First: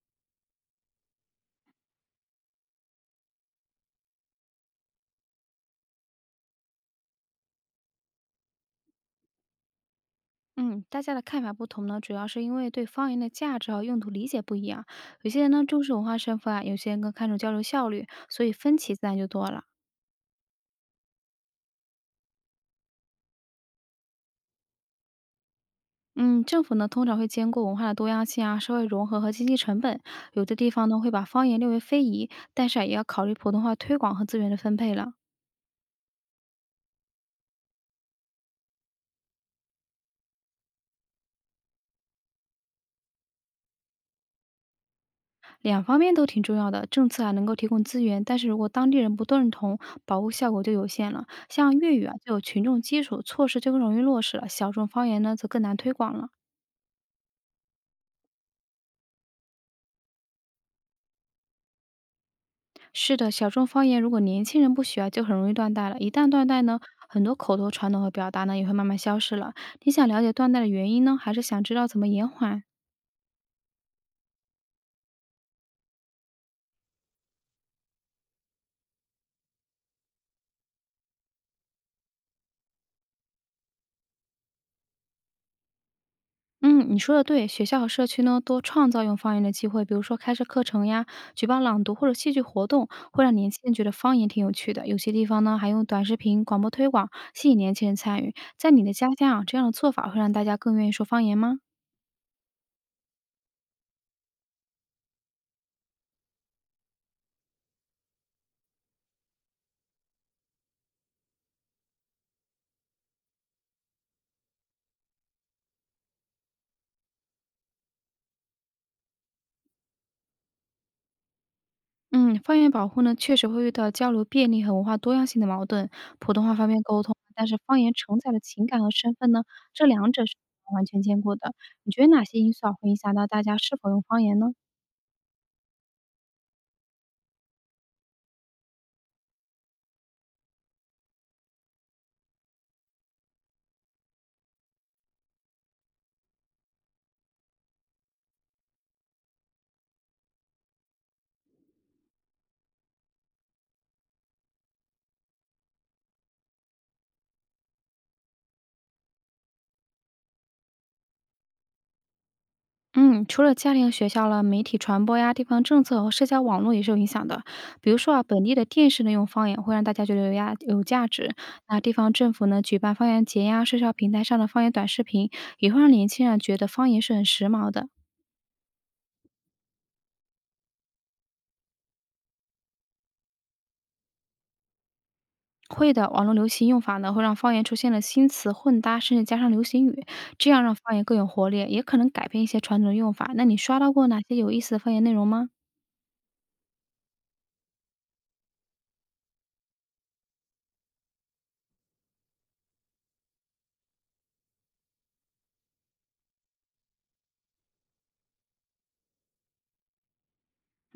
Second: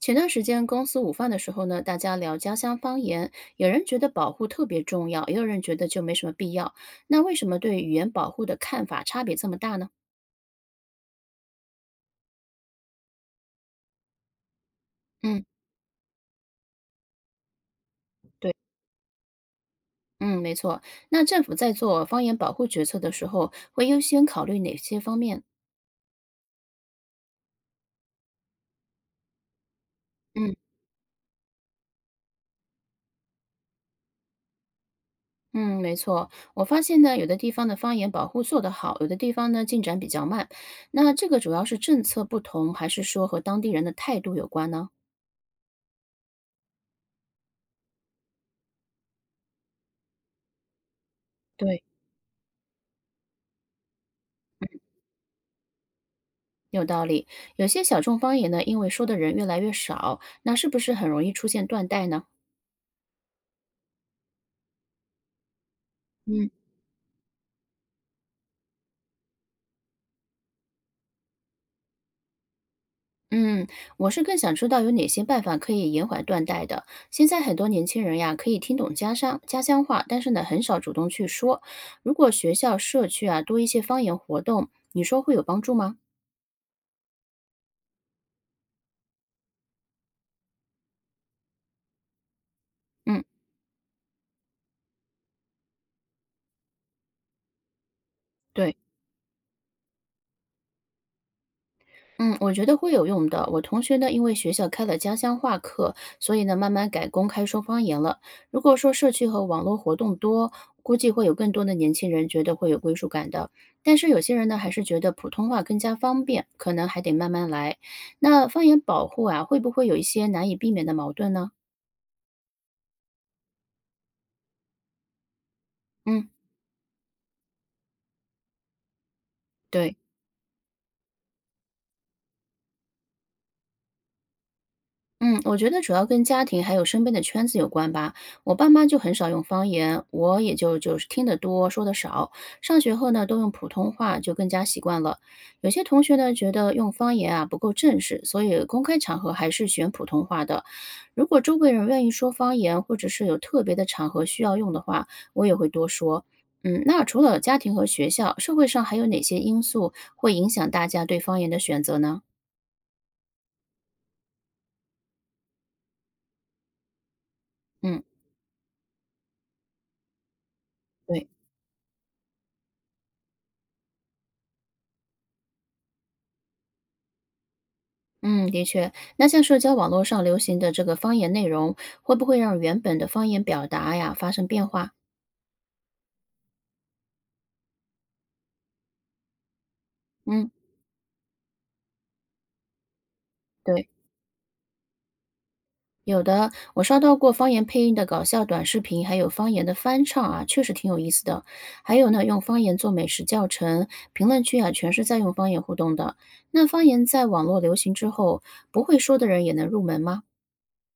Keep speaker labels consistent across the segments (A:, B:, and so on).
A: 前段时间公司午饭的时候呢，大家聊家乡方言，有人觉得保护特别重要，也有人觉得就没什么必要。那为什么对语言保护的看法差别这么大呢？
B: 嗯，大家的看法不同呢，主要是因为对方言的价值和用途理解不一样。有些
A: 嗯，
B: 人呢重视文化身份啊，有些人更看重交流效率，所以
A: 对，
B: 分歧自然就多了。
A: 嗯，没错。那政府在做方言保护决策的时候，会优先考虑哪些方面？
B: 嗯，政府呢通常会兼顾文化的多样性啊、社会融合和经济成本，有
A: 嗯
B: 的地方呢会把方言列为非遗，但是啊也要考虑普通话推广和资源的分配了。
A: 嗯，没错。我发现呢，有的地方的方言保护做得好，有的地方呢进展比较慢。那这个主要是政策不同，还是说和当地人的态度有关呢？
B: 两方面都挺重要的，政策啊能够提供资源，但是如果当地人不认同，保护效果就有限了。像
A: 对。
B: 粤语啊就有群众基础，措施就更容易落实了，小众方言呢则更难推广了。
A: 有道理，有些小众方言呢，因为说的人越来越少，那是不是很容易出现断代呢？
B: 是的，小众方言如果年轻人不学啊，就很容易断代了。一旦断
A: 嗯，
B: 代呢，很多口头传统和表达呢也会慢慢消失了。你想了解断代的原因呢，还是想知道怎么延缓？
A: 嗯，我是更想知道有哪些办法可以延缓断代的。现在很多年轻人呀，可以听懂家乡话，但是呢，很少主动去说。如果学校、社区啊多一些方言活动，你说会有帮助吗？
B: 嗯，你说的对，学校和社区呢多创造用方言的机会，比如说开设课程呀，举办朗读或者戏剧活动，
A: 嗯，
B: 会让年轻人觉得方言挺有趣的。有些地方呢还用短视频、广播推广，吸引年轻人参与。在
A: 对。
B: 你的家乡啊，这样的做法会让大家更愿意说方言吗？
A: 嗯，我觉得会有用的。我同学呢，因为学校开了家乡话课，所以呢，慢慢改公开说方言了。如果说社区和网络活动多，估计会有更多的年轻人觉得会有归属感的。但是有些人呢，还是觉得普通话更加方便，可能还得慢慢来。那方言保护啊，会不会有一些难以避免的矛盾呢？
B: 嗯，方言保护呢，确实会遇到交流便利和文化多样性的矛盾。
A: 嗯，
B: 普通话方便沟通，但是方言承载的情感和身份呢，这
A: 对。
B: 两者是不能完全兼顾的。你觉得哪些因素啊会影响到大家是否用方言呢？
A: 嗯，我觉得主要跟家庭还有身边的圈子有关吧。我爸妈就很少用方言，我也就是听得多，说的少。上学后呢，都用普通话，就更加习惯了。有些同学呢，觉得用方言啊不够正式，所以公开场合还是选普通话的。如果周围人愿意说方言，或者是有特别的场合需要用的话，我也会多说。嗯，那除了家庭和学校，社会上还有哪些因素会影响大家对方言的选择呢？
B: 嗯，除了家庭和学校了，媒体传播呀、地方政策和社交网络也是有影响的。比如
A: 嗯，
B: 说啊，本地的电视呢用方言会让大家觉得有价有价
A: 对。
B: 值，那地方政府呢举办方言节呀，社交平台上的方言短视频也会让年轻人觉得方言是很时髦的。
A: 嗯，的确，那像社交网络上流行的这个方言内容，会不会让原本的方言表达呀发生变化？
B: 会的，网络流行用法呢，会让方言出现了新词混搭，甚至加上流行语，
A: 嗯，
B: 这样让方言更有活力，也可能改变一些传统的用法。那你刷
A: 对，
B: 到过哪些有意思的方言内容吗？
A: 有的，我刷到过方言配音的搞笑短视频，还有方言的翻唱啊，确实挺有意思的。还有呢，用方言做美食教程，评论区啊全是在用方言互动的。那方言在网络流行之后，不会说的人也能入门吗？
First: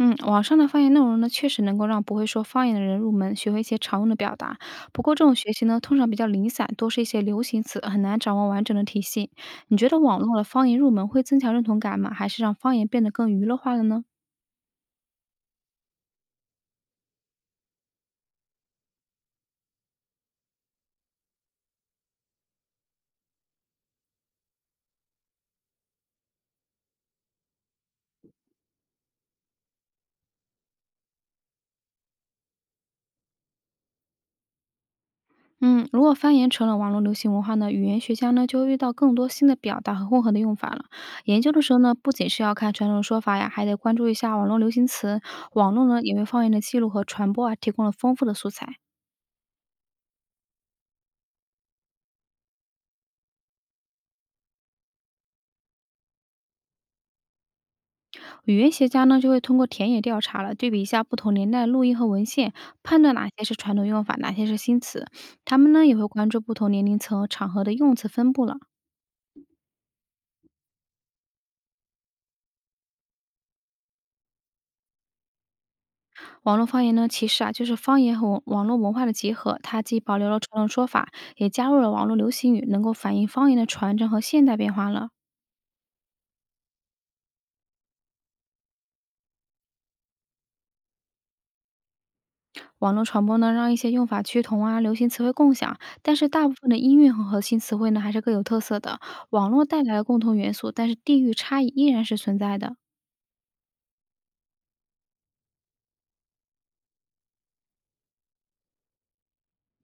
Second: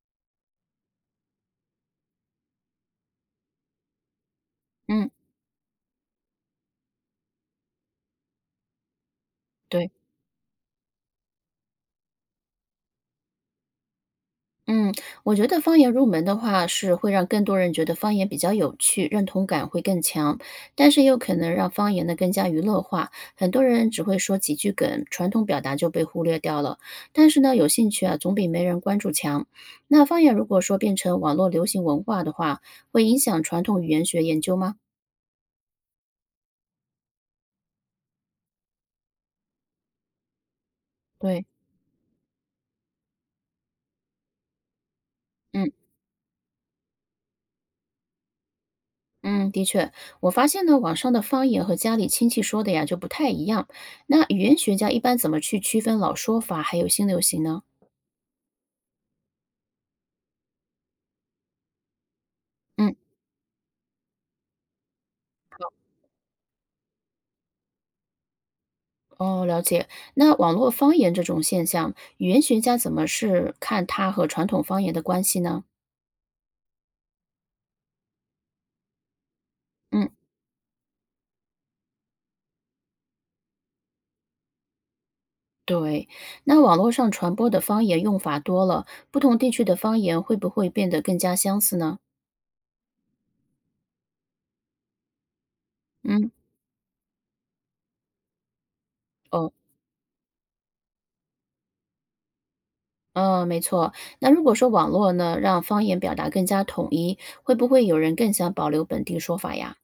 B: 嗯，网上的方言内容呢，确实能够让不会说方言的人入门，学会一些常用的表达。不
A: 嗯，
B: 过这种学习呢，通常比较零散，多是一些流行词，很难掌握完整的体系。你觉
A: 对。
B: 得网络的方言入门会增强认同感吗？还是让方言变得更娱乐化了呢？
A: 嗯，我觉得方言入门的话，是会让更多人觉得方言比较有趣，认同感会更强，但是也有可能让方言呢更加娱乐化，很多人只会说几句梗，传统表达就被忽略掉了。但是呢，有兴趣啊，总比没人关注强。那方言如果说变成网络流行文化的话，会影响传统语言学研究吗？
B: 嗯，如果方言成了网络流行文化呢，语言学家呢就会遇到更多新的表达和混合的用法了。研
A: 对，
B: 究的时候呢，不仅是要看传统说法呀，还得关注一下网络流行词。
A: 嗯
B: 网络呢也为方言的记录和传播啊提供了丰富的素材。
A: 嗯，的确，我发现呢，网上的方言和家里亲戚说的呀就不太一样。那语言学家一般怎么去区分老说法还有新流行呢？
B: 语言学家呢就会通过田野调查了，对比一下不同年代的录音和文献，
A: 嗯，
B: 判断哪些是传统用法，哪些是新词。他们呢也会关注不同年龄层和场合的用词分布了。
A: 哦，了解。那网络方言这种现象，语言学家怎么是看它和传统方言的关系呢？
B: 网络方言呢，其实啊，就是方言和网络文化的结合，它既
A: 嗯，
B: 保留了传统说法，也加入了网络流行语，能够反映方言的传承和现代变化了。
A: 对。那网络上传播的方言用法多了，不同地区的方言会不会变得更加相似呢？
B: 网络传播呢，让一些用法趋同啊，流行词汇共享，但是
A: 嗯，
B: 大部分的音乐和核心词汇呢，还是各有特色的。网
A: 哦，
B: 络带来了共同元素，但是地域差异依然是存在的。
A: 没错。那如果说网络呢，让方言表达更加统一，会不会有人更想保留本地说法呀？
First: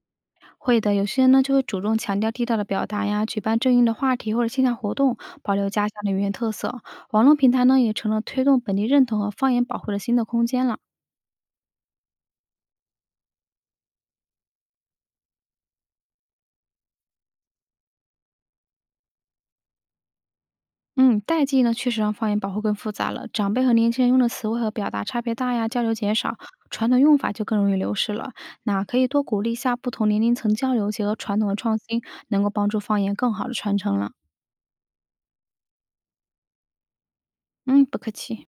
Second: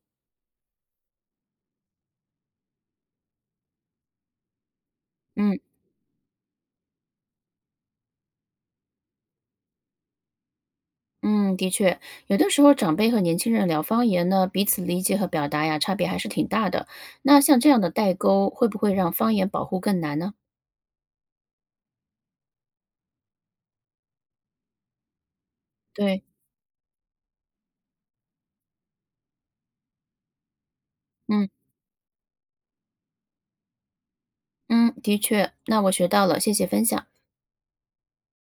B: 会的，有些人呢就会主动强调地道的表达呀，举办正音的话题或者线下活动，保
A: 嗯。
B: 留家乡的语言特色。网络平台呢，也成了推动本地认同和方言保护的新的空间了。
A: 嗯，的确，有的时候长辈和年轻人聊方言呢，彼此理解和表达呀，差别还是挺大的。那像这样的代沟，会不会让方言保护更难呢？
B: 嗯，代际呢确实让方言保护更复杂了。长辈和年轻人用的词汇和表达差别大呀，交流减
A: 对，
B: 少，传统用法就更容易流失了。那可以多鼓励一下不同年龄层交流，结合传
A: 嗯
B: 统的创新，能够帮助方言更好的传承了。
A: 嗯，的确，那我学到了，谢谢分享。
B: 嗯，不客气。